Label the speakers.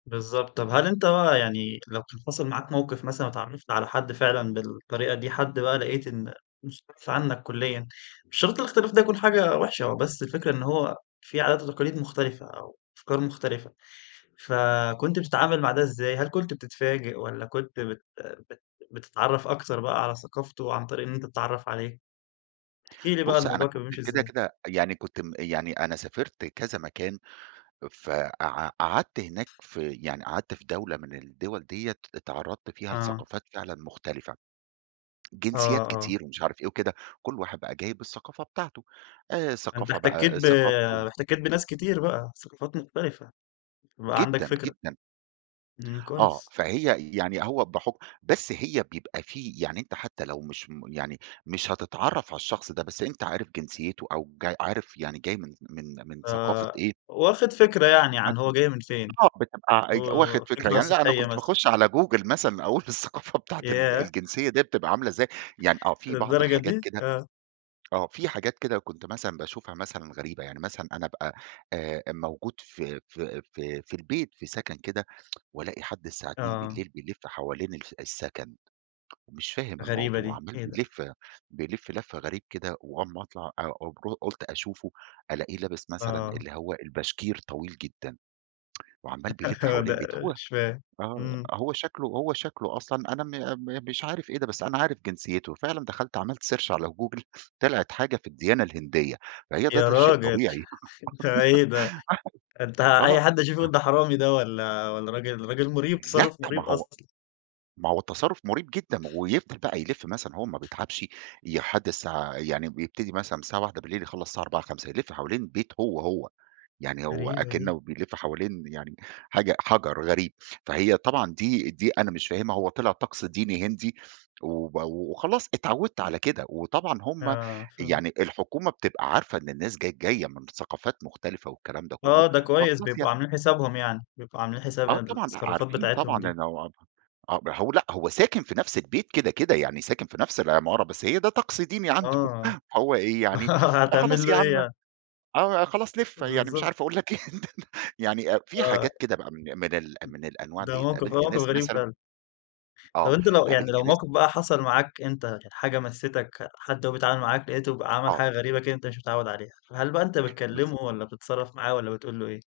Speaker 1: بالضبط. طب هل أنت بقى يعني لو كان حصل معاك موقف مثلًا واتعرفت على حد فعلًا بالطريقة دي حد بقى لقيت إن مُستعصي عنك كليًا، مش شرط الاختلاف ده يكون حاجة وحشة هو بس الفكرة إن هو في عادات وتقاليد مختلفة أو أفكار مختلفة. فكنت بتتعامل مع ده إزاي؟ هل كنت بتتفاجئ والّا كنت بت بت بتتعرّف أكتر بقى على ثقافته عن طريق إن أنت تتعرّف عليه؟ احكي لي بعد
Speaker 2: بُصّ أنا
Speaker 1: الموضوع كان
Speaker 2: كنت
Speaker 1: بيمشي
Speaker 2: كده
Speaker 1: إزاي؟
Speaker 2: كده يعني كنت م يعني أنا سافرت كذا مكان فقع قعدت هناك في يعني قعدت في دولة من الدول دِيَّة اتعرضت فيها
Speaker 1: آه.
Speaker 2: لثقافات فعلًا مختلفة،
Speaker 1: آه،
Speaker 2: جنسيات
Speaker 1: آه.
Speaker 2: كتير ومش عارف إيه وكده، كُل واحد بقى جاي بالثقافة بتاعته، آآ
Speaker 1: أنت
Speaker 2: ثقافة
Speaker 1: احتكيت
Speaker 2: بقى
Speaker 1: ب
Speaker 2: ثقافته
Speaker 1: احتكيت بناس كتير بقى، ثقافات مختلفة، فبقى عندك
Speaker 2: جدًا،
Speaker 1: فكرة.
Speaker 2: جدًا.
Speaker 1: إمم،
Speaker 2: آه،
Speaker 1: كويس.
Speaker 2: فهي يعني هو بحُكم بس هي بيبقى في يعني أنت حتى لو مش م يعني مش هتتعرَّف على الشخص ده بس أنت عارف جنسيته أو جا عارف يعني جاي من من من ثقافة إيه
Speaker 1: فواخد فكرة يعني
Speaker 2: حت
Speaker 1: عن هو جاي من فين،
Speaker 2: آه بتبقى أج واخد فكرة
Speaker 1: وفكرة
Speaker 2: يعني لأ أنا
Speaker 1: سطحية
Speaker 2: كنت
Speaker 1: مثلًا.
Speaker 2: باخش على Google مثلًا أقول الثقافة بتاعة ال
Speaker 1: ياه!
Speaker 2: الجنسية دِيَّة تبقى عاملة إزاي. يعني آه، في بعض
Speaker 1: للدرجة
Speaker 2: الحاجات
Speaker 1: دي؟
Speaker 2: كده
Speaker 1: آه.
Speaker 2: آه، في حاجات كده كنت مثلًا باشوفها مثلًا غريبة يعني مثلًا أنا أبقى آآ موجود في في في في البيت في سكن كده وألاقي حد الساعة اتنين
Speaker 1: آه.
Speaker 2: بالليل بيلِف حوالين الف السكن، ومش فاهم
Speaker 1: غريبة
Speaker 2: الموضوع،
Speaker 1: دي!
Speaker 2: عمّال
Speaker 1: إيه ده؟
Speaker 2: بيلِف بيلِف لَف غريب كده وأول ما أطلع أ أوب قُلت أشوفه، ألاقيه لابس مثلًا
Speaker 1: آه.
Speaker 2: اللي هو الباشكير طويل جدًا وعمّال بيلِف حوالين البيت
Speaker 1: ده
Speaker 2: هو
Speaker 1: مش فاهم.
Speaker 2: آه،
Speaker 1: إمم.
Speaker 2: هو شكله هو شكله أصلًا أنا م م مش عارف إيه ده بس أنا عارف جنسيته، فعلًا دخلت عملت search على Google طلعت حاجة في الديانة الهندية، فهي د
Speaker 1: يا
Speaker 2: ده شيء
Speaker 1: راجل؟
Speaker 2: طبيعي
Speaker 1: ده إيه ده؟ ده أنت
Speaker 2: [unintelligible]
Speaker 1: أي
Speaker 2: آه،
Speaker 1: حد هيشوفه يقول ده حرامي ده والّا والّا راجل راجل مُريب
Speaker 2: لأ،
Speaker 1: تصرُّف
Speaker 2: ما
Speaker 1: مُريب
Speaker 2: هو
Speaker 1: أصلًا.
Speaker 2: ما هو التصرّف مُريب جدًا ويفضل بقى يلِف مثلًا وهو ما بيتعبش يحد الساعة يعني بيبتدي مثلًا من الساعة 01:00 يخلّص الساعة 04:00، 05:00، يلِف حوالين البيت هو هو، يعني هو
Speaker 1: غريبة دي.
Speaker 2: أكنه بيلِف حوالين يعني حاجة حَجر غريب. فهي طبعًا دي دي أنا مش فاهمها، هو طلع طقس ديني هندي وب وخلاص اتعوّدت على كده وطبعًا هُم
Speaker 1: آه شُغل.
Speaker 2: يعني الحكومة بتبقى عارفة إن الناس ج جاية من ثقافات مختلفة والكلام ده كلّه
Speaker 1: آه ده كويس
Speaker 2: فخلاص
Speaker 1: بيبقوا
Speaker 2: يعني.
Speaker 1: عاملين حسابهم يعني، بيبقوا عاملين حساب
Speaker 2: آه طبعًا
Speaker 1: التصرفات
Speaker 2: عارفين
Speaker 1: بتاعتهم
Speaker 2: طبعًا
Speaker 1: دي.
Speaker 2: إن هو آه ب هو لأ هو ساكن في نفس البيت كده كده، يعني ساكن في نفس العمارة بس هي ده طقس ديني عنده
Speaker 1: آه.
Speaker 2: فهو إيه يعني خلاص
Speaker 1: هتعمل له
Speaker 2: يا
Speaker 1: إيه
Speaker 2: عم
Speaker 1: يعني؟
Speaker 2: آآ خلاص لِف، يعني مش
Speaker 1: بالضبط.
Speaker 2: عارف أقول لك إيه يعني أ في حاجات
Speaker 1: آه.
Speaker 2: كده بقى من من ال
Speaker 1: إمم.
Speaker 2: من الأنواع
Speaker 1: ده
Speaker 2: دِيَّة.
Speaker 1: موقف
Speaker 2: قابلت
Speaker 1: موقف
Speaker 2: ناس
Speaker 1: غريب
Speaker 2: مثلًا
Speaker 1: فعلًا. طب
Speaker 2: آه،
Speaker 1: أنت لو يعني
Speaker 2: قابلت
Speaker 1: لو
Speaker 2: ناس
Speaker 1: موقف بقى حصل معاك أنت كانت حاجة مَسِّتك، حد وهو بيتعامل معاك لقيته ب عمل
Speaker 2: آه.
Speaker 1: حاجة غريبة كده أنت مش متعوِّد عليها، فهل بقى أنت بتكلمه
Speaker 2: بالضبط.
Speaker 1: والّا بتتصرَّف معاه والّا بتقول له إيه؟